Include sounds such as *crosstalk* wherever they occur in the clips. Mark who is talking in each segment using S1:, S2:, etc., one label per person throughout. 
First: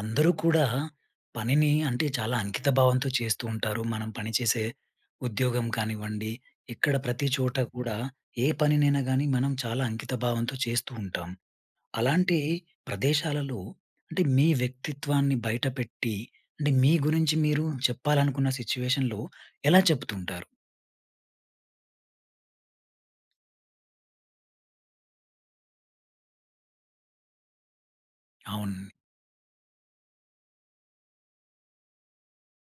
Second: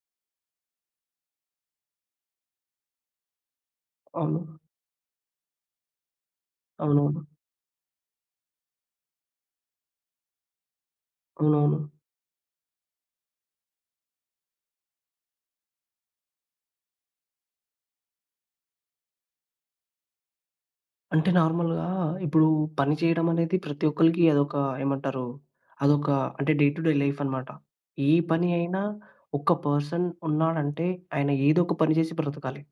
S1: అందరూ కూడా, పనిని అంటే చాలా అంకిత భావంతో చేస్తూ ఉంటారు. మనం పని
S2: అవును.
S1: చేసే ఉద్యోగం కానివ్వండి, ఇక్కడ
S2: అవునవును.
S1: ప్రతి చోటా కూడా, ఏ పనినైనా గానీ మనం చాలా అంకితభావంతో చేస్తూ ఉంటాం.
S2: అవునవును.
S1: అలాంటి ప్రదేశాలలో, అంటే మీ వ్యక్తిత్వాన్ని బయటపెట్టి, అంటే, మీ గురించి మీరు చెప్పాలనుకున్న సిట్యుయేషన్‌లో ఎలా చెప్తుంటారు?
S2: అంటే నార్మల్‌గా ఇప్పుడు, పని చేయడం అనేది ప్రతి ఒక్కలక్కి అదొక ఏమంటారు, అదొక, అంటే డే టు డే లైఫ్ అన్నమాట. ఏ పని
S1: అవున్
S2: అయినా ఒక పర్సన్ ఉన్నాడంటే, ఆయన ఏదో ఒక పని చేసి బ్రతకాలి.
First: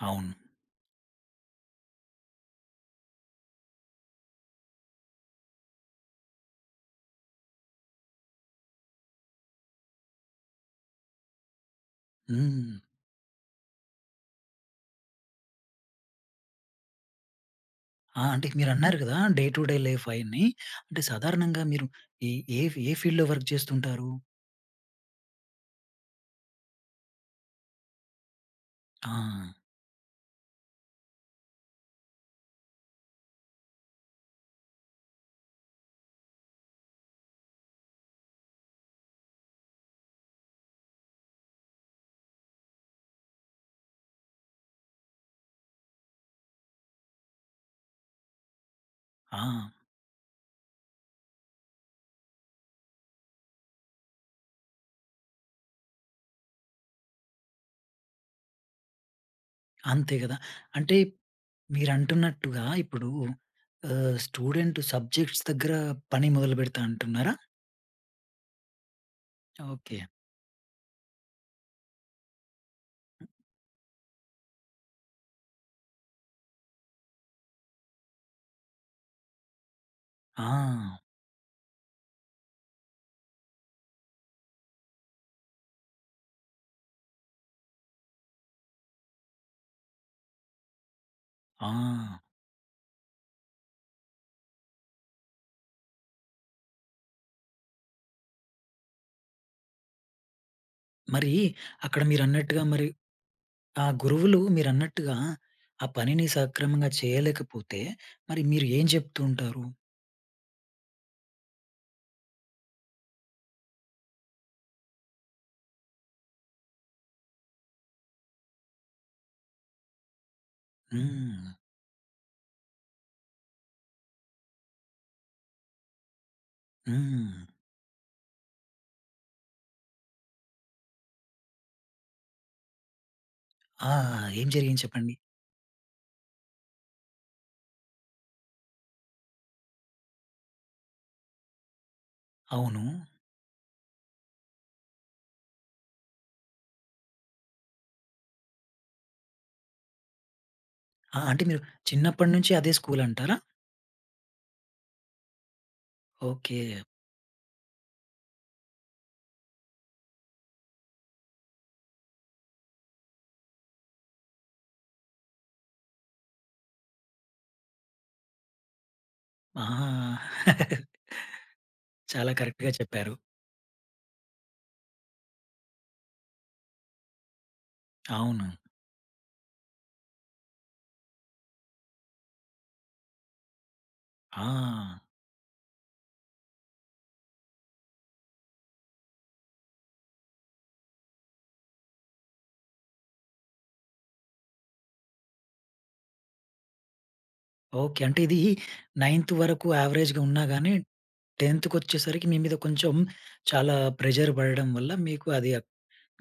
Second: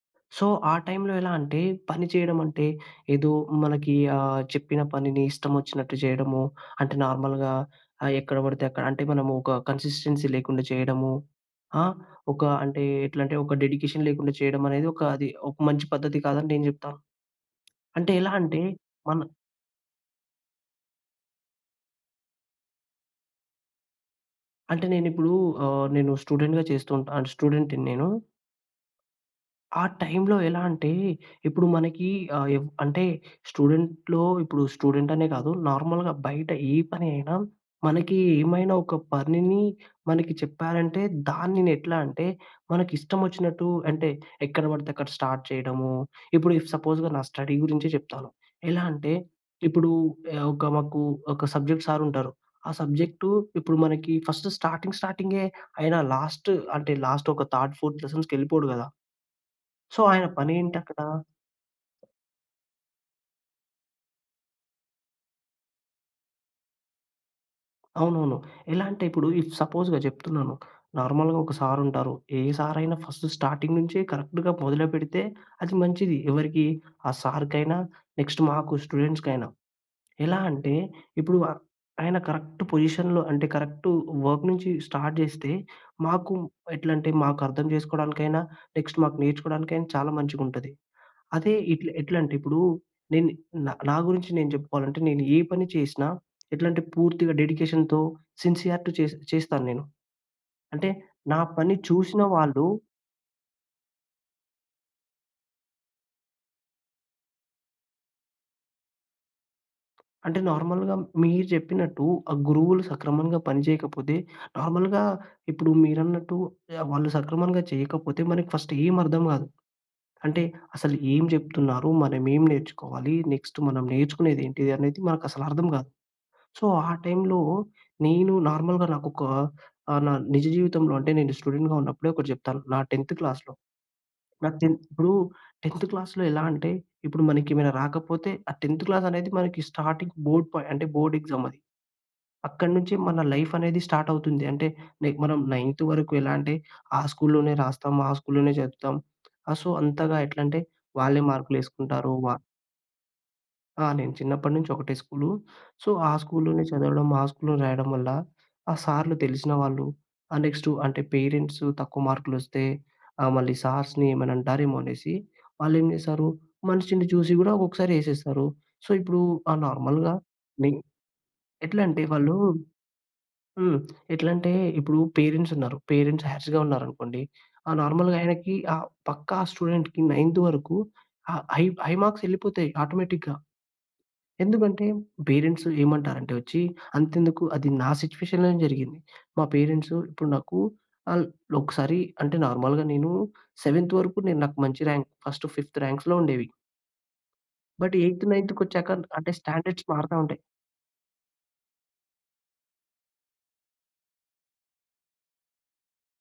S1: అవును.
S2: సో, ఆ టైమ్‌లో ఎలాంటే, పని చేయడం అంటే ఏదో మనకి, ఆ చెప్పిన పనిని ఇష్టం వచ్చినట్టు చేయడమో, అంటే, నార్మల్‌గా ఆహ్, ఎక్కడ పడితే అక్కడ అంటే మనము ఒక కన్సిస్టెన్సీ లేకుండా చేయడము. ఆ! ఒక
S1: హ్మ్.
S2: అంటే, ఎట్లంటే ఒక డెడికేషన్ లేకుండా చేయడం అనేది ఒక అది మంచి పద్ధతి కాదని నేను చెప్తాను. అంటే
S1: ఆ! అంటే
S2: ఎలాంటే
S1: మీరు అన్నారు కదా!
S2: మన
S1: డే టు డే లైఫ్ అయన్ని, అంటే సాధారణంగా మీరు ఈ ఏ ఏ ఫీల్డ్‌లో వర్క్ చేస్తుంటారు?
S2: అంటే నేను ఇప్పుడు ఆహ్, నేను స్టూడెంట్‌గా చేస్తూ ఉంటా అంటే, స్టూడెంట్‌ని నేను.
S1: ఆ!
S2: ఆ టైమ్‌లో ఎలా అంటే, ఇప్పుడు మనకి ఆహ్, ఎవ్ అంటే స్టూడెంట్‌లో, ఇప్పుడు స్టూడెంట్ అనే కాదు. నార్మల్‌గా బయట ఏ పని అయినా, మనకి ఏమైనా ఒక పనిని మనకి చెప్పారంటే, దాన్ని నేనెట్లా అంటే, మనకిష్టమొచ్చినట్టు అంటే ఎక్కడ పడితే అక్కడ స్టార్ట్ చేయడము. ఇప్పుడు సపోజ్‌గా నా స్టడీ గురించే చెప్తాను. ఎలా అంటే,
S1: ఆ!
S2: ఇప్పుడు ఆహ్, ఒక మాకు ఒక సబ్జెక్ట్ సార్ ఉంటారు. ఆ సబ్జెక్టు ఇప్పుడు మనకి ఫస్ట్ స్టార్టింగ్ స్టార్టింగే ఆయన లాస్ట్ అంటే, లాస్ట్ ఒక థర్డ్, ఫోర్త్ లెసన్స్‌కి వెళ్ళిపోడు కదా!... సో,
S1: అంతే
S2: ఆయన
S1: కదా! అంటే
S2: పనేంటక్కడ
S1: మీరంటున్నట్టుగా ఇప్పుడు ఆహ్, స్టూడెంట్ సబ్జెక్ట్స్ దగ్గర పని మొదలుపెడతా అంటున్నారా?
S2: అవునవును. ఎలా అంటే ఇప్పుడు ఇఫ్ సపోజ్‌గా
S1: ఓకె.
S2: చెప్తున్నాను, నార్మల్‌గా ఒక సార్ ఉంటారు. ఏ సార్ అయినా ఫస్ట్ స్టార్టింగ్ నుంచే కరెక్ట్‌గా మొదలు పెడితే, అది మంచిది. ఎవరికీ ఆ సార్కైనా, నెక్స్ట్ మాకు స్టూడెంట్స్‌కైనా. ఎలా అంటే,
S1: ఆ!
S2: ఇప్పుడు అ ఆయన కరెక్ట్ పొజిషన్‌లో అంటే కరెక్ట్ వర్క్ నుంచి స్టార్ట్ చేస్తే, మాకు ఎట్లంటే మాకు అర్థం చేసుకోవడానికైనా, నెక్స్ట్ మాకు నేర్చుకోవడానికైనా చాలా మంచిగా ఉంటది. అదే ఇట్లా
S1: ఆ!
S2: ఎట్లా అంటే, ఇప్పుడు నేను నా గురించి నేను చెప్పుకోవాలంటే, నేను ఏ పని చేసినా, ఎట్లంటే పూర్తిగా డెడికేషన్‌తో, సిన్సియారిటు చే చేస్తాను నేను. అంటే
S1: మరీ,
S2: నా పని
S1: అక్కడ
S2: చూసిన
S1: మీరన్నట్టుగా
S2: వాళ్ళు
S1: మరి ఆ గురువులు మీరన్నట్టుగా ఆ పనిని సక్రమంగా చేయలేకపోతే, మరి మీరు ఏం చెప్తూ ఉంటారు?
S2: అంటే నార్మల్‌గా మీరు చెప్పినట్టు ఆ గురువులు సక్రమంగా పనిచేయకపోతే, నార్మల్‌గా ఇప్పుడు మీరన్నట్టు ఆహ్, వాళ్ళు సక్రమంగా చేయకపోతే మనకి ఫస్ట్ ఏం అర్థం కాదు. అంటే అసలు ఏం
S1: హ్మ్.
S2: చెప్తున్నారు? మనం ఏం నేర్చుకోవాలి? నెక్స్ట్ మనం నేర్చుకునేదేంటి అనేది మనకు అసలు అర్థం కాదు. సో, ఆ టైంలో
S1: హ్మ్.
S2: నేను నార్మల్‌గా నాకోక ఆహ్, నా నిజ జీవితంలో అంటే నేను స్టూడెంట్‌గా ఉన్నప్పుడే ఒకటి చెప్తాను. నా 10థ్ క్లాస్‌లో
S1: ఆ! ఏం
S2: నా టెన్
S1: జరిగింది
S2: ఇప్పుడు
S1: చెప్పండి.
S2: 10థ్ క్లాస్‌లో ఎలా అంటే ఇప్పుడు మనకి ఏమైనా రాకపోతే ఆ 10థ్ క్లాస్‌ అనేది మనకి స్టార్టింగ్ బోర్డ్ పాయింట్ అంటే బోర్డ్ ఎక్సామది.
S1: అవును.
S2: అక్కడినుంచి మన లైఫ్ అనేది స్టార్ట్ అవుతుంది. అంటే నే మనం నైన్త్ వరకు ఎలా అంటే, ఆ స్కూల్‌లోనే రాస్తాం. ఆ స్కూల్‌లోనే చదువుతాం. ఆహ్, సో, అంతగా ఎట్లంటే,
S1: అ!
S2: వాళ్ళే
S1: అంటే మీరు
S2: మార్కులేసుకుంటారు, వా
S1: చిన్నప్పటినుంచి అదే స్కూలంటారా?
S2: ఆ! నేను చిన్నప్పటి నుంచి ఒకటే స్కూలు. సో, ఆ స్కూల్లోనే
S1: ఓకె.
S2: చదవడం, ఆ స్కూల్‌లో రాయడం వల్ల, ఆ సార్‌లు తెలిసిన వాళ్ళు, ఆ నెక్స్టు అంటే, పేరెంట్సు తక్కువ మార్కులు వస్తే, ఆహ్, మళ్ళీ సార్స్‌ని ఏమైనా అంటారేమో అనేసి, వాళ్ళేం చేశారు, మనిషిని చూసి గూడా ఒక్కొక్కసారి ఏసేస్తారు. సో, ఇప్పుడు ఆహ్,
S1: ఆ!
S2: నార్మల్‌గా నె
S1: *chuckles*
S2: ఎట్లంటే
S1: చాలా
S2: వాళ్ళు
S1: కరెక్ట్‌గా చెప్పారు.
S2: హ్మ్. ఎట్లంటే, ఇప్పుడు పేరెంట్స్ ఉన్నారు. పేరెంట్స్ హార్స్‌గా ఉన్నారనుకోండి. ఆహ్, నార్మల్‌గా
S1: అవును.
S2: ఆయనకి ఆహ్, పక్కా స్టూడెంట్‌కి నైంత్ వరకు ఆహ్, హై హై మార్క్సెళ్ళిపోతాయి ఆటోమేటిక్‌గా. ఎందుకంటే,
S1: ఆ!
S2: పేరెంట్సు ఏమంటారంటే వచ్చి అంతెందుకు అది నా సిట్యుయేషన్‌లోనే జరిగింది. మా పేరెంట్సు ఇప్పుడు నాకు అన్ ఒకసారి అంటే, నార్మల్‌గా నేను, సెవెంత్ వరకు నేను నాకు మంచి ర్యాంక్ ఫస్ట్ ఫిఫ్త్ ర్యాంక్స్‌లో ఉండేవి. But,
S1: okay. అంటే
S2: ఎయిత్
S1: ఇది
S2: నైంత్‌కొచ్చాక
S1: నైంత్
S2: అంటే
S1: వరకు
S2: స్టాండర్డ్స్
S1: యావరేజ్‌గా
S2: మారుతుంటాయి.
S1: ఉన్నా గాని, 10థ్ కొచ్చేసరికి మీ మీద కొంచెం, చాలా ప్రెషర్ పడడం వల్ల, మీకు అది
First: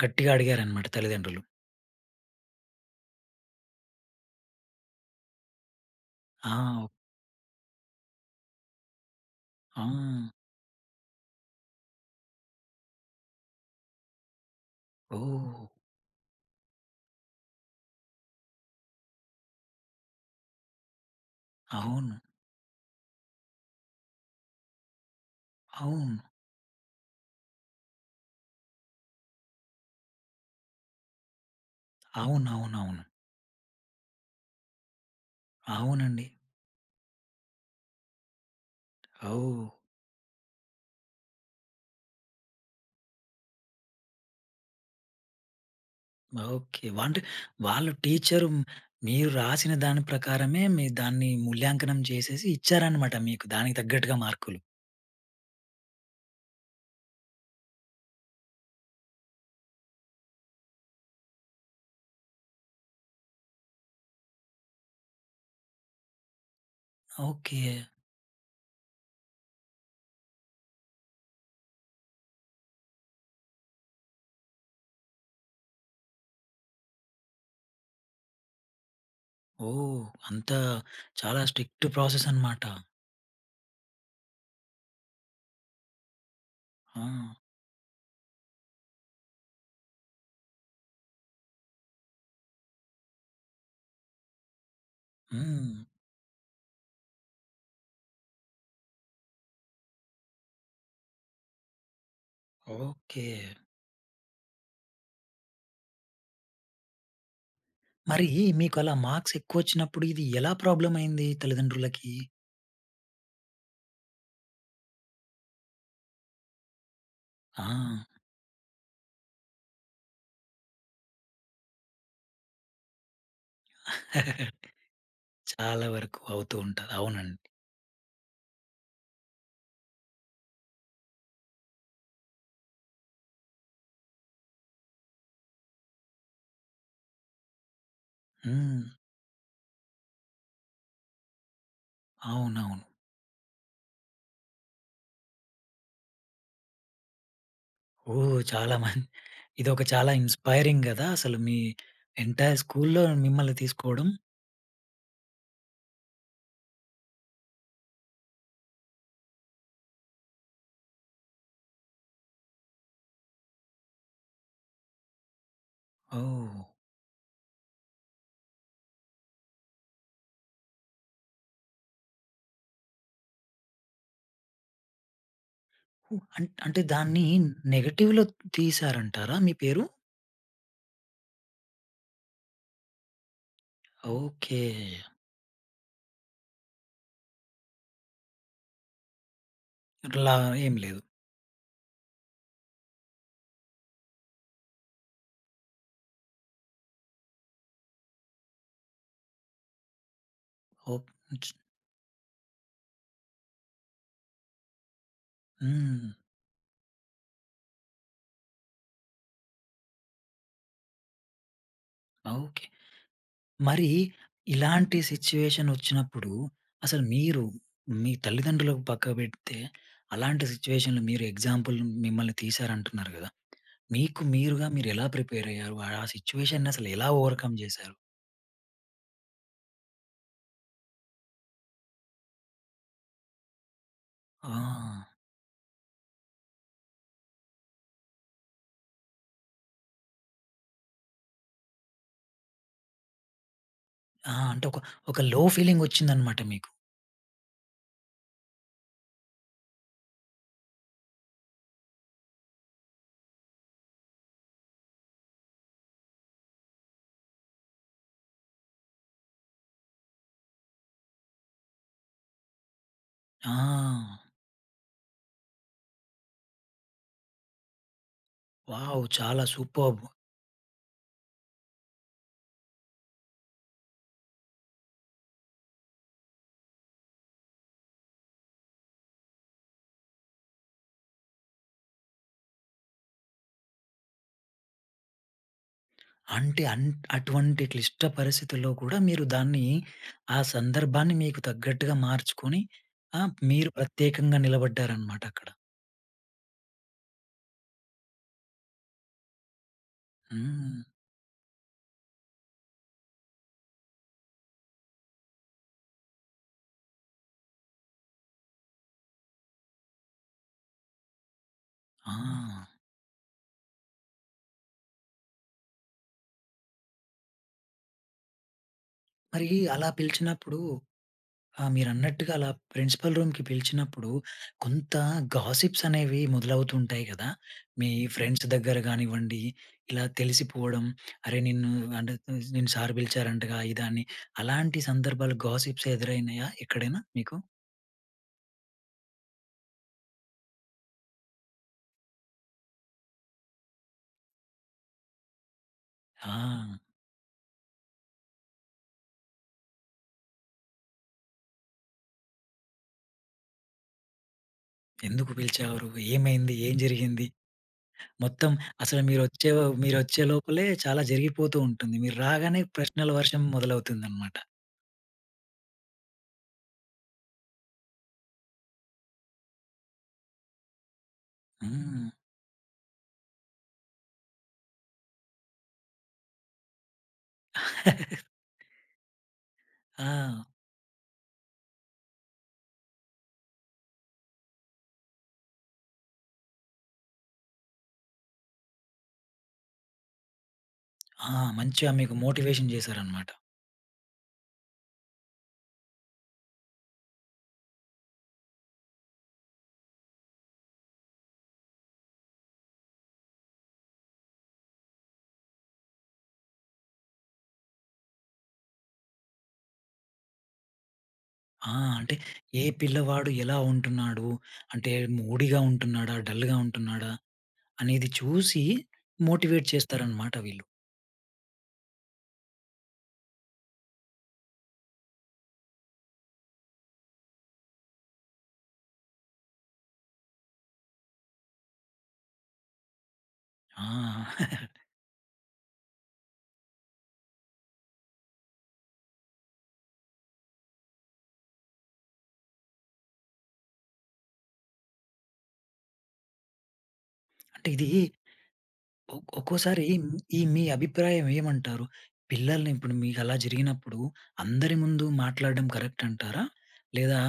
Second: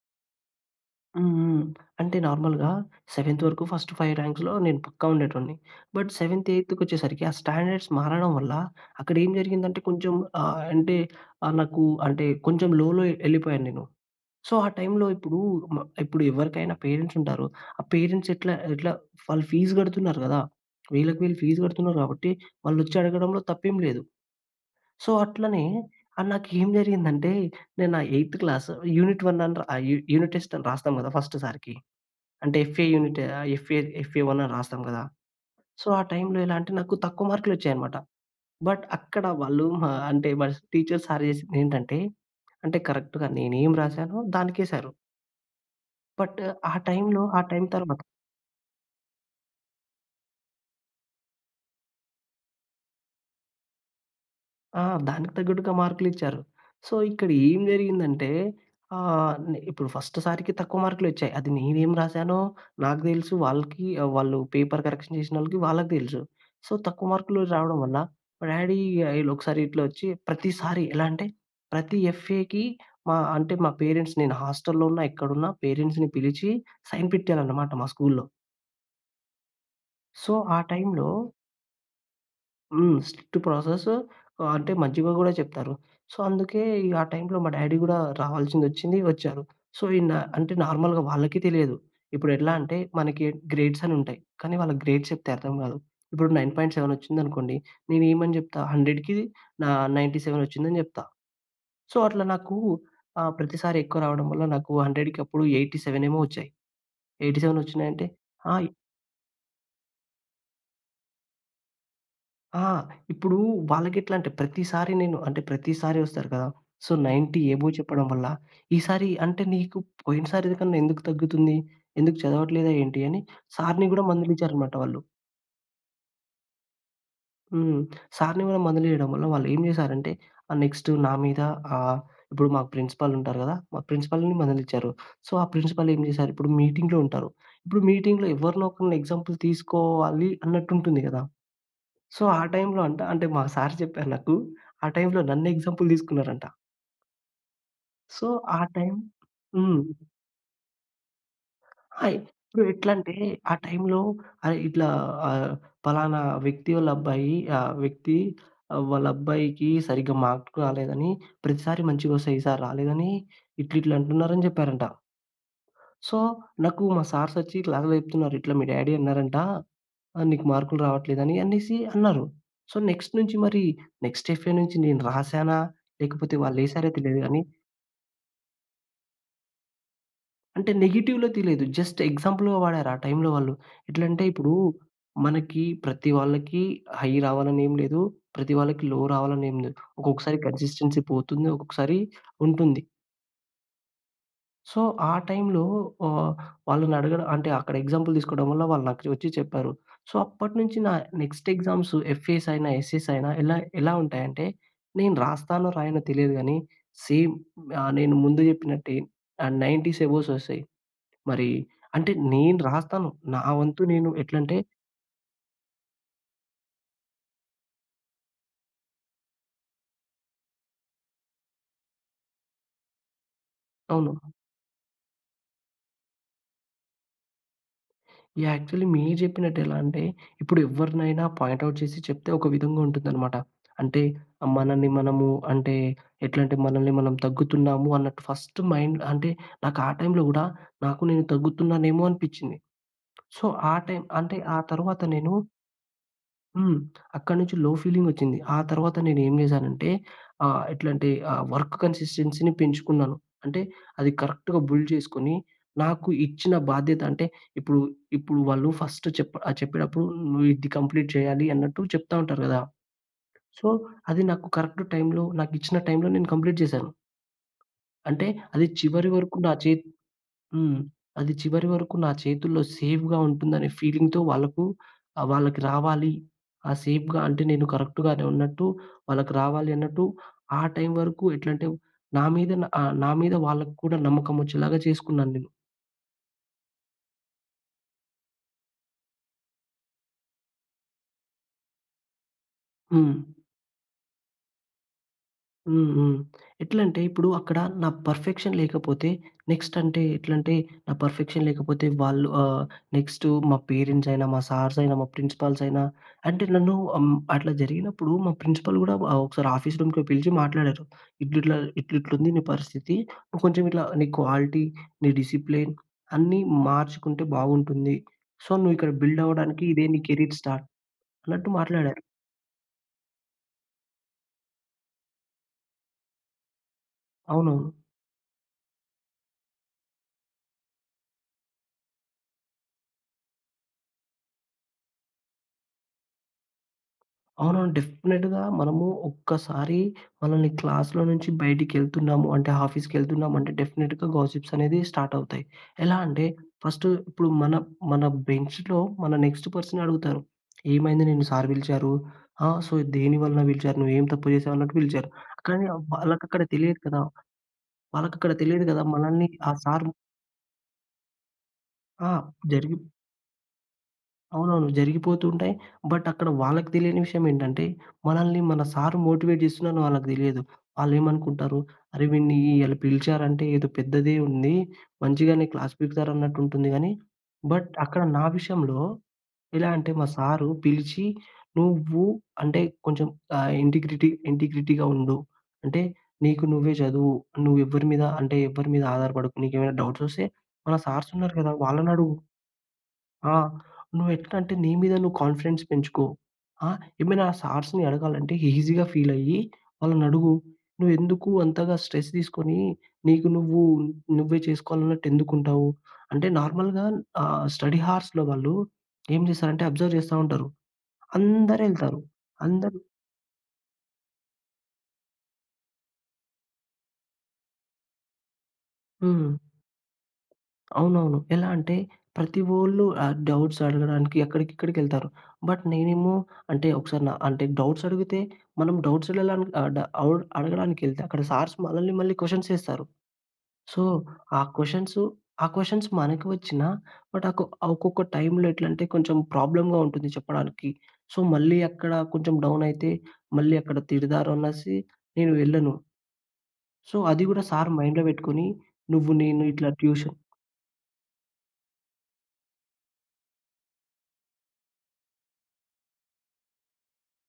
S1: గట్టిగా అడిగారన్నమాట
S2: హ్మ్,
S1: తల్లిదండ్రులు.
S2: హ్మ్. అంటే నార్మల్‌గా సెవెంత్ వరకు ఫస్ట్ 5 ర్యాంక్స్‌లో నేను పక్కా ఉండేటోన్ని. బట్, సెవెంత్
S1: ఆ!
S2: ఎయిత్కొచ్చేసరికి, ఆ స్టాండర్డ్స్ మారడం వల్ల, అక్కడ ఏం జరిగిందంటే కొంచెం
S1: ఆ!
S2: ఆహ్, అంటే ఆహ్, నాకు అంటే కొంచెం లోలో ఎళ్ళిపోయాను నేను. సో, ఆ టైంలో ఇప్పుడు,
S1: ఓహ్!
S2: మ ఇప్పుడెవ్వరికైనా పేరెంట్స్ ఉంటారు. ఆ పేరెంట్స్ ఎట్లా, ఎట్లా వాళ్ళు ఫీజు కడుతున్నారు కదా! *clicks tongue* వేలకు వేలు ఫీజు కడుతున్నారు
S1: అవును.
S2: కాబట్టి, వాళ్ళు వచ్చి అడగడంలో తప్పేం లేదు. సో, అట్లనే,
S1: అవును.
S2: ఆహ్, నాకు ఏం జరిగిందంటే, నేను నా ఎయిత్ క్లాస్ యూనిట్ 1 అని ర ఆహ్, యు యూనిట్ టెస్ట్ అని రాస్తాం కదా! ఫస్ట్ సారికీ, అంటే ఎఫ్ఏ
S1: అవునవునవును.
S2: యూనిట్ ఆహ్, ఎఫ్ఏ ఎఫ్ఏ 1 అని రాస్తాం కదా! సో, ఆ
S1: అవునండి.
S2: టైమ్‌లో ఎలాంటే నాకు, తక్కువ మార్కులోచ్చాయన్నమాట. బట్, అక్కడ వాళ్ళు,
S1: ఔ!
S2: ఆ! అంటే మా టీచర్స్, సార్ చేసిందెంటంటే, అంటే కరెక్ట్‌గా నేనేమి రాసానో దానికేసారు. బట్ ఆ
S1: ఓకె. అంటే
S2: టైమ్‌లో, ఆ టైమ్
S1: వాళ్ళు
S2: తర్వాత
S1: టీచర్ మీరు రాసిన దాని ప్రకారమే, మీరు దాన్ని మూల్యాంకనం చేసేసి ఇచ్చారన్నమాట మీకు దానికి తగ్గట్టుగా మార్కులు.
S2: ఆ! దానికి తగ్గట్టుగా మార్కులిచ్చారు. సో, ఇక్కడ ఏం జరిగిందంటే, ఆహ్, నే ఇప్పుడు ఫస్ట్ సారికి తక్కువ మార్కులొచ్చాయి. అది నేనేం రాసానో నాకు తెలుసు. వాళ్ళకి, వాళ్ళు పేపర్ కరెక్షన్ చేసినోళ్ళకి వాళ్ళకి తెలుసు. సో, తక్కువ మార్కులు రావడం
S1: ఓకె.
S2: వల్ల మా డ్యాడీ ఆహ్, ఇగ ఇలా ఒకసారి ఇట్లా వచ్చి, ప్రతిసారి ఎలా అంటే, ప్రతి ఎఫ్ఏకి మా అంటే మా పేరెంట్స్ నేను హాస్టల్లో ఉన్నా, ఎక్కడున్నా పేరెంట్స్‌ని పిలిచి సైన్ పెట్టియాలనమాట మా స్కూల్లో.
S1: ఓహ్!
S2: సో, ఆ
S1: అంతా
S2: టైమ్‌లో
S1: చాలా స్ట్రిక్ట్ ప్రాసెసన్నమాట!
S2: హ్మ్. స్ట్రిక్ట్ ప్రాసెస్ ఆహ్, అంటే మంచిగా కూడా చెప్తారు. సో, అందుకే ఇగ ఆ
S1: ఆ!
S2: టైమ్‌లో మా డ్యాడీ కూడా రావాల్సింది, వచ్చింది, వచ్చారు. సో, ఈనా అంటే నార్మల్‌గా వాళ్ళకి తెలియదు. ఇప్పుడు ఎట్లా అంటే మనకి గ్రేడ్స్ అనుంటాయి. కానీ వాళ్ళకి గ్రేడ్స్ అని చెప్తే అర్థం
S1: హ్మ్.
S2: కాదు. ఇప్పుడు 9.7 వచ్చిందనుకోండి, నేను ఏమని చెప్తా 100కి నా నైంటీ సెవెన్ వచ్చిందని చెప్తా. సో, అట్లా నాకూ ఆహ్,
S1: ఓకె!
S2: ప్రతిసారి ఎక్కువ రావడం వల్ల నాకు 100కి అప్పుడు 87ఏమో వచ్చాయి. 87 వచ్చినాయంటే
S1: మరీ
S2: ఆ! ఈ
S1: మీకు అలా మార్క్స్ ఎక్కువ వచ్చినప్పుడు, ఇది ఎలా ప్రాబ్లమైయింది, తల్లిదండ్రులకి?
S2: ఆ! ఇప్పుడూ వాళ్ళకి ఎట్లా అంటే, ప్రతిసారి నేను అంటే, ప్రతిసారి వస్తారు కదా! సో, 90 అబోవ్
S1: ఆ!
S2: చెప్పడం వల్ల, "ఈ సారి అంటే, నీకు పోయినసారికన్నా, ఎందుకు తగ్గుతుంది? ఎందుకు చదవట్లేదా ఏంటి?" అని సార్‌ని కూడా మందలించారనమాట వాళ్ళు.
S1: *chuckles* చాలా వరకు అవుతూ ఉంటది. అవునండి.
S2: హ్మ్. సార్‌ని కూడా మందలీయడం వల్ల, వాళ్ళు ఏం చేశారంటే, ఆహ్, నెక్స్ట్ నా మీద ఆహ్, ఇప్పుడు మా ప్రిన్సిపల్ ఉంటారు కదా! మా ప్రిన్సిపల్‌ని కూడ మందలించారు. సో, ఆ ప్రిన్సిపల్ ఏం చేసారు! ఇప్పుడు మీటింగ్‌లో ఉంటారు. ఇప్పుడు మీటింగ్‌లో ఎవరినో,
S1: హ్మ్.
S2: ఒకరిని ఎగ్జాంపుల్ తీసుకోవాలి అన్నట్టుంటుంది కదా! సో, ఆ టైమ్‌లో
S1: అవునవును.
S2: అంట అంటే మా సార్ చెప్పారు *chuckles* నాకూ. ఆ టైమ్‌లో నన్ను ఎగ్జాంపుల్ తీసుకున్నారంట. సో,
S1: ఓహ్!
S2: ఆ
S1: చాలా మం
S2: టైమ్
S1: *chuckles*
S2: హ్మ్.
S1: ఇదొక చాలా ఇన్‌స్పైరింగ్ కదా! అసలు మీ
S2: అయి
S1: ఎంటైర్ స్కూల్‌లో
S2: ఇప్పుడెట్లాంటే ఆ
S1: మిమ్మల్ని
S2: టైమ్‌లో,
S1: తీసుకోవడం.
S2: "అరే! ఇట్లా ఆహ్, పలానా వ్యక్తి వాళ్ళ అబ్బాయి, ఆ వ్యక్తి వాళ్ళ అబ్బాయికి సరిగ్గా మార్కులు రాలేదని ప్రతిసారి మంచిగా వస్తాయి. ఈసారి రాలేదని ఇట్లా, ఇట్లా" అంటున్నారని చెప్పారంట. సో,
S1: ఓహ్!
S2: నాకు మా సార్సొచ్చి ఇట్లాని చెప్తున్నారు. "ఇట్లా మీ డ్యాడీ అన్నారంట. ఆహ్, నీకు మార్కులు రావట్లేదని," అనేసి, అన్నారు. సో, నెక్స్ట్ నుంచి మరి నెక్స్ట్ ఎఫ్ఏ నుంచి నేను రాసానా, లేకపోతే
S1: అం అంటే
S2: వాళ్ళేసారో తెలియదు
S1: దాన్ని
S2: గానీ
S1: నెగెటివ్‌లో తీశారంటారా మీ పేరు?
S2: అంటే నెగెటివ్‌లో తెలీదు. జస్ట్ ఎగ్జాంపుల్‌గా వాడారు. ఆ టైమ్‌లో వాళ్ళు, ఎట్లంటే ఇప్పుడు
S1: ఓకే!
S2: మనకి ప్రతి వాళ్ళకి హై రావాలని ఏమి లేదు, ప్రతి వాళ్ళకి లో రావాలని ఏమి లేదు.
S1: అట్లా
S2: ఒక్కొక్కసారి
S1: ఏమి లేదు.
S2: కన్‌సిస్టెన్సీ పోతుంది. ఒక్కొక్కసారి ఉంటుంది. సో, ఆ టైమ్‌లో ఆహ్, వాళ్ళని అడగడం అంటే అక్కడ ఎగ్జాంపుల్ తీసుకోవడం వల్ల వాళ్ళు నాకు వచ్చి చెప్పారు. సో, అప్పటినుంచి నా
S1: ఓప్
S2: నెక్స్ట్ ఎగ్జామ్స్ ఎఫ్ఏఎస్ అయినా ఎస్ఏఎస్ అయినా ఎలా ఎలా ఉంటాయంటే, నేను రాస్తానో, రాయనో
S1: హ్మ్.
S2: తెలియదు గానీ సేమ్ ఆహ్, నేను ముందు చెప్పినట్టే ఆహ్, 90స్ అబోవ్స్ వస్తయి. మరి అంటే, నేను
S1: ఓకే.
S2: రాస్తాను, నా వంతు
S1: మరి
S2: నేను ఎట్లంటే
S1: ఇలాంటి సిట్యుయేషన్ వచ్చినప్పుడు అసలు మీరు, మీ తల్లిదండ్రులకు పక్కకు బెడితే, అలాంటి సిట్యుయేషన్‌లో మీరు ఎగ్జాంపుల్ మిమ్మల్ని తీశారు అంటున్నారు కదా! మీకు,
S2: అవును.
S1: మీరుగా మీరుగా ఎలా ప్రిపేర్ అయ్యారు? ఆ సిట్యుయేషన్‌ని అసలు ఎలా ఓవర్‌కమ్ చేశారు?
S2: యాహ్! యాక్చువల్లీ మీరు చెప్పినట్టు ఎలా అంటే, ఇప్పుడు ఎవరినైనా పాయింట్ ఔట్ చేసి చెప్తే ఒక విధంగా ఉంటుందనమాట. అంటే మనల్ని
S1: ఆ!
S2: మనము, అంటే ఎట్లంటే, మనల్ని మనం తగ్గుతున్నాము అన్నట్టు ఫస్ట్ మైండ్ అంటే నాకు, ఆ టైమ్‌లో కూడా నాకు నేను తగ్గుతున్నానేమో అనిపించింది. సో, ఆ టైమ్
S1: ఆ!
S2: అంటే ఆ
S1: అంటే ఒక
S2: తర్వాత
S1: ఒక
S2: నేను
S1: లో ఫీలింగ్ వచ్చిందన్నమాట మీకు.
S2: హ్మ్. *clicks tongue* అక్కడి నుంచి లో ఫీలింగ్ వచ్చింది. ఆ తర్వాత నేను ఏం చేశానంటే ఆహ్, ఎట్లంటే ఆహ్, వర్క్ కన్‌సిస్టెన్సీ పెంచుకున్నాను. అంటే అది కరెక్ట్‌గా బుల్డ్ చేసుకొని నాకు ఇచ్చిన బాధ్యత, అంటే ఇప్పుడు, ఇప్పుడు వాళ్ళు ఫస్ట్ చెప్ చెప్పేటప్పుడు నువ్వు ఇది కంప్లీట్ చేయాలి అన్నట్టు చెప్తా ఉంటారు కదా! సో,
S1: ఆ!
S2: అది నాకు కరెక్ట్ టైమ్‌లో, నాకు ఇచ్చిన టైమ్‌లో నేను కంప్లీట్ చేశాను. అంటే అది
S1: వావ్!
S2: చివరి వరకు
S1: చాలా
S2: నా చే
S1: సూపర్బ్!
S2: హ్మ్. అది చివరి వరకు నా చేతుల్లో సేఫ్‌గా ఉంటుందనే ఫీలింగ్‌తో వాళ్ళకు ఆహ్, వాళ్ళకి రావాలి. ఆ సేఫ్‌గా అంటే నేను కరెక్టు‌గానే ఉన్నట్టు, వాళ్ళకి రావాలి అన్నట్టు, ఆ టైమ్ వరకు ఎట్లంటే, నా మీద నా ఆహ్, నా మీద వాళ్ళకి కూడా నమ్మకం వచ్చేలాగా చేసుకున్నాను నేను.
S1: అంటే అన్ అటువంటి క్లిష్ట పరిస్థితిలో కూడా మీరు దాన్ని, ఆ సందర్భాన్ని మీకు తగ్గట్టుగా మార్చుకొని
S2: హ్మ్.
S1: ఆ! మీరు ప్రత్యేకంగా నిలబడ్డారన్నమాట అక్కడ.
S2: హ్మ్. హ్మ్. ఎట్లంటే ఇప్పుడు అక్కడ నా పర్‌ఫెక్షన్ లేకపోతే నెక్స్ట్ అంటే, ఎట్లంటే
S1: హ్మ్.
S2: నా పర్‌ఫెక్షన్ లేకపోతే వాళ్ళు ఆహ్, నెక్స్ట్ మా పేరెంట్స్ అయినా, మా సార్స్ అయినా, మా ప్రిన్సిపల్స్ అయినా, అంటే నన్ను అం అట్లా జరిగినప్పుడు మా ప్రిన్సిపల్స్ కూడా ఒకసారి ఆఫీస్ రూమ్‌కి పిలిచి మాట్లాడారు. "ఇట్లిట్లా ఇట్లిట్ల ఉంది నీ
S1: ఆ!
S2: పరిస్థితి, నువ్వు కొంచెం ఇట్లా నీ క్వాలిటీ, డిసిప్లిన్ అన్నీ మార్చుకుంటే బాగుంటుంది. సో, నువ్వు ఇక్కడ బిల్డ్
S1: మరి
S2: అవ్వడానికి ఇదే
S1: అలా
S2: నీ కెరీర్
S1: పిలిచినప్పుడు
S2: స్టార్ట్" అన్నట్టు
S1: ఆ!
S2: మాట్లాడారు.
S1: మీరన్నట్టుగా అలా ప్రిన్సిపల్ రూమ్‌కి పిలిచినప్పుడు కొంత గాసిప్స్ అనేవి మొదలవుతూ ఉంటాయి కదా!
S2: అవునవును.
S1: మీ ఫ్రెండ్స్ దగ్గర కానివ్వండి, ఇలా తెలిసిపోవడం, "అరే నిన్ను అంటే నిన్ను అంటే సార్ పిలిచారంటగా", ఇదని అలాంటి సందర్భాలు గాసిప్స్ ఎదురైనాయా ఎక్కడైనా మీకు?
S2: అవునవును. డెఫినిట్‌గా మనము ఒక్కసారి మనల్ని క్లాస్‌లో నుంచి బయటికి వెళ్తున్నామంటే, ఆఫీస్‌కి వెళ్తున్నామంటే డెఫినిట్‌గా గాసిప్స్ అనేది స్టార్ట్ అవుతాయి. ఎలా అంటే
S1: ఆ!
S2: ఫస్ట్ ఇప్పుడు మన, మన బెంచ్‌లో మన నెక్స్ట్ పర్సన్ అడుగుతారు. "ఏమైంది నిన్ను సార్ పిలిచారు? ఆ! సో, దేని వలన పిలిచారు? నువ్వు ఏం తప్పు చేసావు? అన్నట్టు పిలిచారు".
S1: ఎందుకు
S2: కానీ
S1: పిలిచేవారు?
S2: వాళ్ళకి అక్కడ
S1: ఏమైంది? ఏం
S2: తెలియదు కదా!
S1: జరిగింది?
S2: వాళ్ళకి అక్కడ
S1: మొత్తం
S2: తెలియదు కదా!
S1: అసలు మీరు
S2: మనల్ని ఆ
S1: వచ్చే
S2: సార్
S1: మీరొచ్చేలోపలే చాలా జరిగిపోతూ ఉంటుంది.
S2: ఆ!
S1: మీరు రాగానే
S2: జరిగి
S1: ప్రశ్నల వర్షం మొదలవుతుందన్నమాట.
S2: అవునవును జరిగిపోతూ ఉంటాయి. బట్ అక్కడ వాళ్ళకి తెలియని విషయమేంటంటే, మనల్ని మన సార్ మోటివేట్ చేస్తున్నారని వాళ్ళకి తెలియదు. వాళ్ళేమనుకుంటారు "అరె
S1: హ్మ్.
S2: వీడిని అల పిలిచారంటే ఏదో పెద్దదే ఉంది. మంచిగానే క్లాస్ పికుతారు అన్నట్టు ఉంటుంది." కానీ బట్ అక్కడ
S1: *chuckles*
S2: నా విషయంలో ఎలా అంటే మా
S1: ఆ!
S2: సారు పిలిచి "నువ్వు అంటే కొంచెం ఆ ఇంటిగ్రిటీ, ఇంటిగ్రిటీగా ఉండు, అంటే నీకు నువ్వే చదువు, నువ్వు ఎవ్వరి మీద అంటే ఎవ్వరి మీద ఆధారపడకు, నీకేవైనా డౌట్స్ వస్తే మన సార్స్
S1: ఆ!
S2: ఉన్నారు కదా!
S1: మంచిగా
S2: వాళ్ళని
S1: మీకు
S2: అడుగు."
S1: మోటివేషన్ చేశారన్నమాట.
S2: "ఆ! నువ్వు ఎట్లా అంటే నీ మీద నువ్వు కాన్‌ఫిడెన్స్ పెంచుకో. ఆ! ఏమైనా సార్స్‌ని అడగాలంటే ఈజీగా ఫీల్ అయ్యి, వాళ్ళని అడుగు. నువ్వు ఎందుకు అంతగా స్ట్రెస్ తీసుకొని, నీకు నువ్వు, నువ్వే చేసుకోవాలన్నట్టు ఎందుకు ఉంటావు?" అంటే నార్మల్‌గా ఆ! స్టడీ హౌర్స్‌లో వాళ్ళు ఏం చేస్తారంటే అబ్జర్వ్ చేస్తా ఉంటరు.
S1: ఆ!
S2: అందరెళ్తారు.
S1: అంటే ఏ
S2: అందరు
S1: పిల్లవాడు ఎలా ఉంటున్నాడు? అంటే మూడీగా ఉంటున్నాడా? డల్‌గా ఉంటున్నాడా? అనేది చూసి
S2: హ్మ్.
S1: మోటివేట్ చేస్తారన్నమాట వీళ్ళు.
S2: అవునవును. ఎలా అంటే ప్రతి వోళ్ళు ఆహ్, డౌట్స్ అడగడానికి అక్కడికి, ఇక్కడికి వెళ్తారు. బట్ నేనేమో అంటే ఒకసారి న అంటే డౌట్స్ అడిగితే మనం డౌట్స్‌లల అ అవ్ అడగ అడగడానికెళ్తే అక్కడ సార్స్ మనల్ని మళ్ళీ క్వశ్చన్స్ ఏస్తారు. సో,
S1: ఆ!
S2: ఆ
S1: *chuckles*
S2: క్వశ్చన్స్ ఆ క్వశ్చన్స్ మనకి వచ్చిన బట్ ఆహ్, కొ ఒక్కొక్క టైమ్‌లో ఎట్లంటే కొంచెం ప్రాబ్లమ్‌గా ఉంటుంది చెప్పడానికి. సో, మళ్ళీ అక్కడ కొంచెం డౌన్ అయితే, మళ్ళీ అక్కడ తిడతారనేసి నేను వెళ్ళను. సో, అది కూడా
S1: అంటే
S2: సర్
S1: ఇది
S2: మైండ్‌లో పెట్టుకొని, నువ్వు
S1: ఒ
S2: నేను ఇట్లా
S1: ఒక్కోసారి
S2: ట్యూషన్
S1: ఈ మీ అభిప్రాయం ఏమంటారు? పిల్లల్ని ఇప్పుడు మీకలా జరిగినప్పుడు, అందరి ముందు మాట్లాడడం కరెక్ట్ అంటారా? లేదా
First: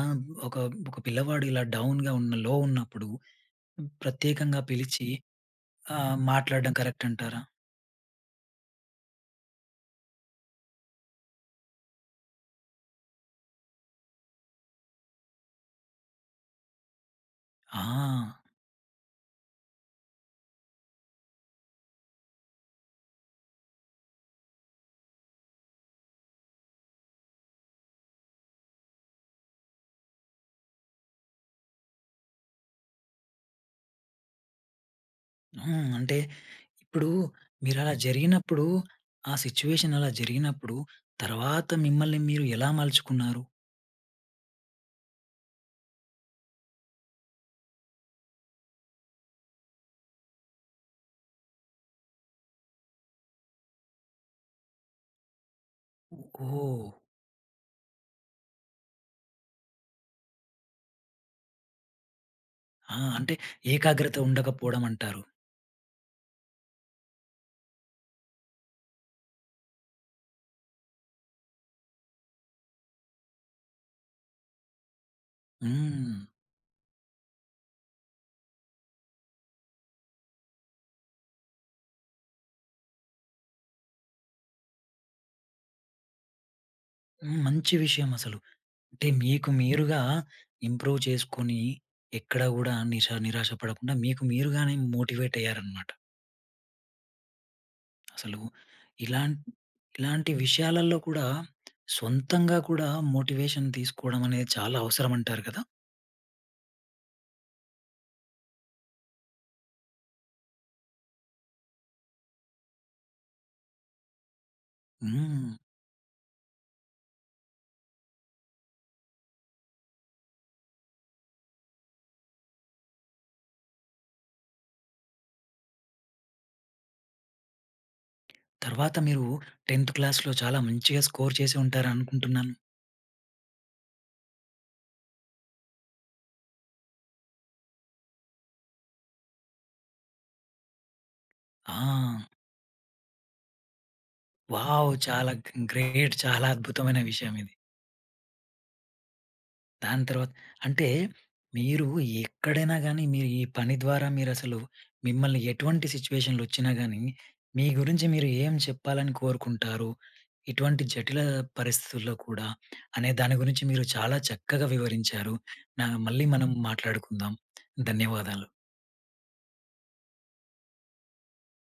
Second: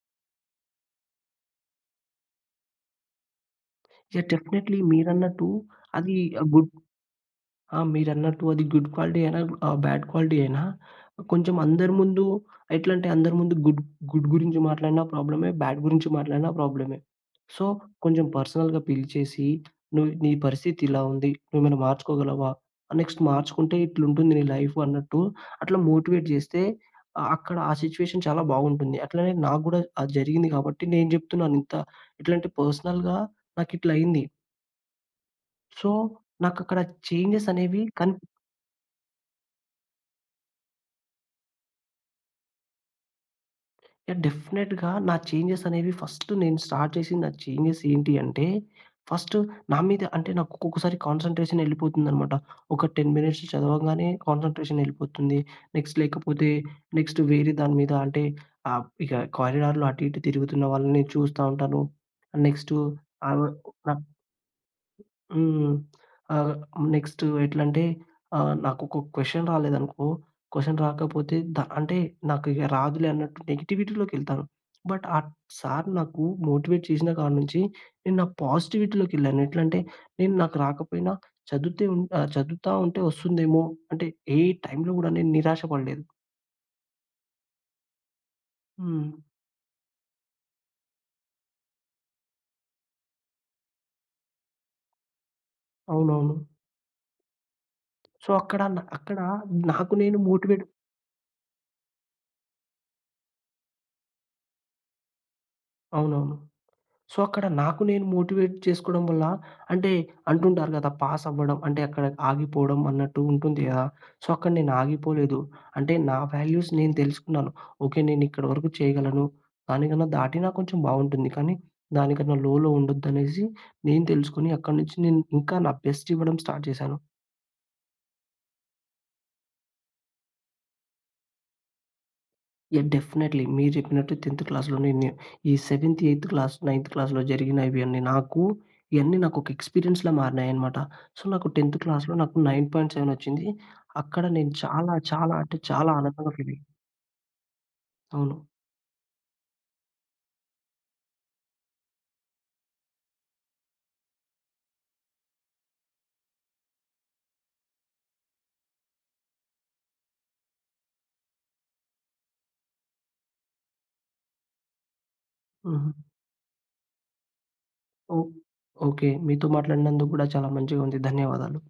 S1: ఒక ఒక పిల్లవాడు ఇలా డౌన్‌గా ఉన్న లో ఉన్నప్పుడు,
S2: యాహ్!
S1: ప్రత్యేకంగా
S2: డెఫీనేట్‌లీ
S1: పిలిచి,
S2: మీరన్నట్టు
S1: ఆ!
S2: అది గుడ్
S1: మాట్లాడడం కరెక్ట్ అంటారా?
S2: ఆ! మీరన్నట్టు అది గుడ్ క్వాలిటీ అయినా? ఆహ్, బ్యాడ్ క్వాలిటీ అయినా? కొంచెం అందరి ముందు, ఎట్లంటే అందరి ముందు గుడ్, గుడ్ గురించి మాట్లాడినా ప్రాబ్లమే. బ్యాడ్ గురించి మాట్లాడినా ప్రాబ్లమే. సో కొంచెం
S1: ఆ!
S2: పర్సనల్‌గా పిలిచేసి, "నువ్వు నీ పరిస్థితి ఇలా ఉంది. నువ్వు ఏమైనా మార్చుకోగలవా? నెక్స్ట్ మార్చుకుంటే, ఇట్లుంది నీ లైఫ్" అన్నట్టు అట్లా మోటివేట్ చేస్తే, అక్కడ ఆ సిట్యుయేషన్ చాలా బావుంటుంది. అట్లనే నాగూడా అది జరిగింది కాబట్టి నేను చెప్తున్నాను ఇంత ఇట్లాంటి పర్సనల్‌గా నాకు ఇట్ల అయింది.
S1: హ్మ్.
S2: సో,
S1: అంటే,
S2: నాకు అక్కడ
S1: ఇప్పుడు
S2: చేంజెస్ అనేవి
S1: మీరలా
S2: కన్
S1: జరిగినప్పుడు, ఆ సిట్యుయేషన్ అలా జరిగినప్పుడు, తర్వాత మిమ్మల్ని మీరు, ఎలా మలుచుకున్నారు?
S2: డెఫినిట్‌‌‌గా, నా చేంజెస్ అనేవి ఫస్ట్ నేను స్టార్ట్ చేసింది, నా చేంజెస్ ఏంటి అంటే, ఫస్ట్ నా మీద అంటే, నాకు ఒక్కొక్కసారి కాన్సంట్రేషనెళ్ళిపోతుందనమాట. ఒక 10 మినిట్స్ చదవగానే, కాన్సంట్రేషన్ ఎళ్ళిపోతుంది. నెక్స్ట్ లేకపోతే,
S1: ఓహ్!
S2: నెక్స్ట్ వేరే దాని మీద అంటే, ఆహ్, ఇక కారిడార్‌లో అటు, ఇటు తిరుగుతున్న వాళ్ళని చూస్తా ఉంటాను. నెక్స్టు
S1: ఆ! అంటే,
S2: ఆహ్, ఉ అ
S1: ఏకాగ్రత ఉండకపోవడమంటారు.
S2: హ్మ్. ఆహ్, నెక్స్టు ఎట్లంటే, ఆహ్, నాకు ఒక క్వశ్చన్ రాలేదనుకో, క్వశ్చన్ రాకపోతే ద అంటే, నాకు రాదులే అన్నట్టు నెగటివిటీలోకెళ్తాను. బట్, ఆ సార్ నాకు
S1: హ్మ్.
S2: మోటివేట్ చేసిన కాడి నుంచి, నేను నాకు పాజిటివిటీలోకెళ్ళాను. ఎట్లంటే, నేను నాకు రాకపోయినా, చదువుతే ఉ ఆహ్, చదువుతా ఉంటే వస్తుందేమో, అంటే ఏ టైమ్‌లో కూడా నేను నిరాశ పడలేదు.
S1: హ్మ్. మంచి విషయం అసలు. అంటే,
S2: హ్మ్.
S1: మీకు మీరుగా ఇంప్రూవ్ చేసుకొని, ఎక్కడ కూడా నిషా నిరాశ పడకుండా, మీకు మీరుగానే మోటివేటయ్యారనమాట.
S2: అవునవును. సో,
S1: అసలు,
S2: అక్కడ న అక్కడ
S1: ఇలాన్
S2: నాకు నేను
S1: ఇలాంటి
S2: మోటివేట్
S1: విషయాలల్లో కూడా, సొంతంగా కూడా మోటివేషన్ తీసుకోవడం అనేది చాలా అవసరం అంటారు కదా?
S2: అవునవును. సో, అక్కడ నాకు నేను మోటివేట్ చేసుకోవడం వల్ల, అంటే అంటుంటారు కదా, పాస్ అవ్వడం అంటే అక్కడ ఆగిపోవడం అన్నట్టు ఉంటుంది కదా! సో, అక్కడ నేను ఆగిపోలేదు.
S1: హ్మ్.
S2: అంటే నా వాల్యూస్ నేను తెలుసుకున్నాను. ఓకె, నేనిక్కడి వరకు చేయగలను. దానికన్నా దాటినా కొంచెం బావుంటుంది. కానీ, దానికన్నా లోలో ఉండొద్దనేసి నేను తెలుసుకొని, అక్కడి నుంచి నేను ఇంకా నా బెస్ట్ ఇవ్వడం స్టార్ట్ చేశాను.
S1: తర్వాత, మీరు 10థ్ క్లాస్‌లో చాలా మంచిగ స్కోర్ చేసి ఉంటారు అనుకుంటున్నాను.
S2: యాహ్! డెఫినైట్లీ. మీరు చెప్పినట్టు 10థ్ క్లాస్‌లో నేనే ఈ సెవెంత్, ఎయిత్ క్లాస్, నైన్త్ క్లాస్‌లో జరిగిన ఇవి అన్నీ నాకు ఇయన్నీ నాకొక ఎక్స్పీరియన్స్‌లా మారినాయనమాట. సో, నాకు 10థ్ క్లాస్‌లో
S1: ఆ!
S2: నాకు 9.7 వచ్చింది. అక్కడ నేను
S1: వావ్!
S2: చాలా,
S1: చాలా
S2: చాలా అంటే
S1: గ్‌న్
S2: చాలా
S1: గ్రేట్.
S2: ఆనందంగా
S1: చాలా
S2: ఫీల్ అయ్
S1: అద్భుతమైన విషయమిది.
S2: అవును.
S1: దాని తర్వాత్ అంటే మీరు ఎక్కడైనా గానీ, మీరు ఈ పని ద్వారా మీరు అసలు మిమ్మల్ని ఎటువంటి సిట్యుయేషన్‌లొచ్చినా గానీ, మీ గురించి మీరు ఏం చెప్పాలని కోరుకుంటారు, ఇటువంటి జటిల పరిస్థితుల్లో కూడా, అనే దాని గురించి మీరు చాలా చక్కగా వివరించారు. నా
S2: హుహు.
S1: మళ్ళీ మనం మాట్లాడుకుందాం.
S2: ఓహ్!
S1: ధన్యవాదాలు.
S2: ఓకె. మీతో మాట్లాడినందుకు గూడా చాలా మంచిగా ఉంది. ధన్యవాదాలు.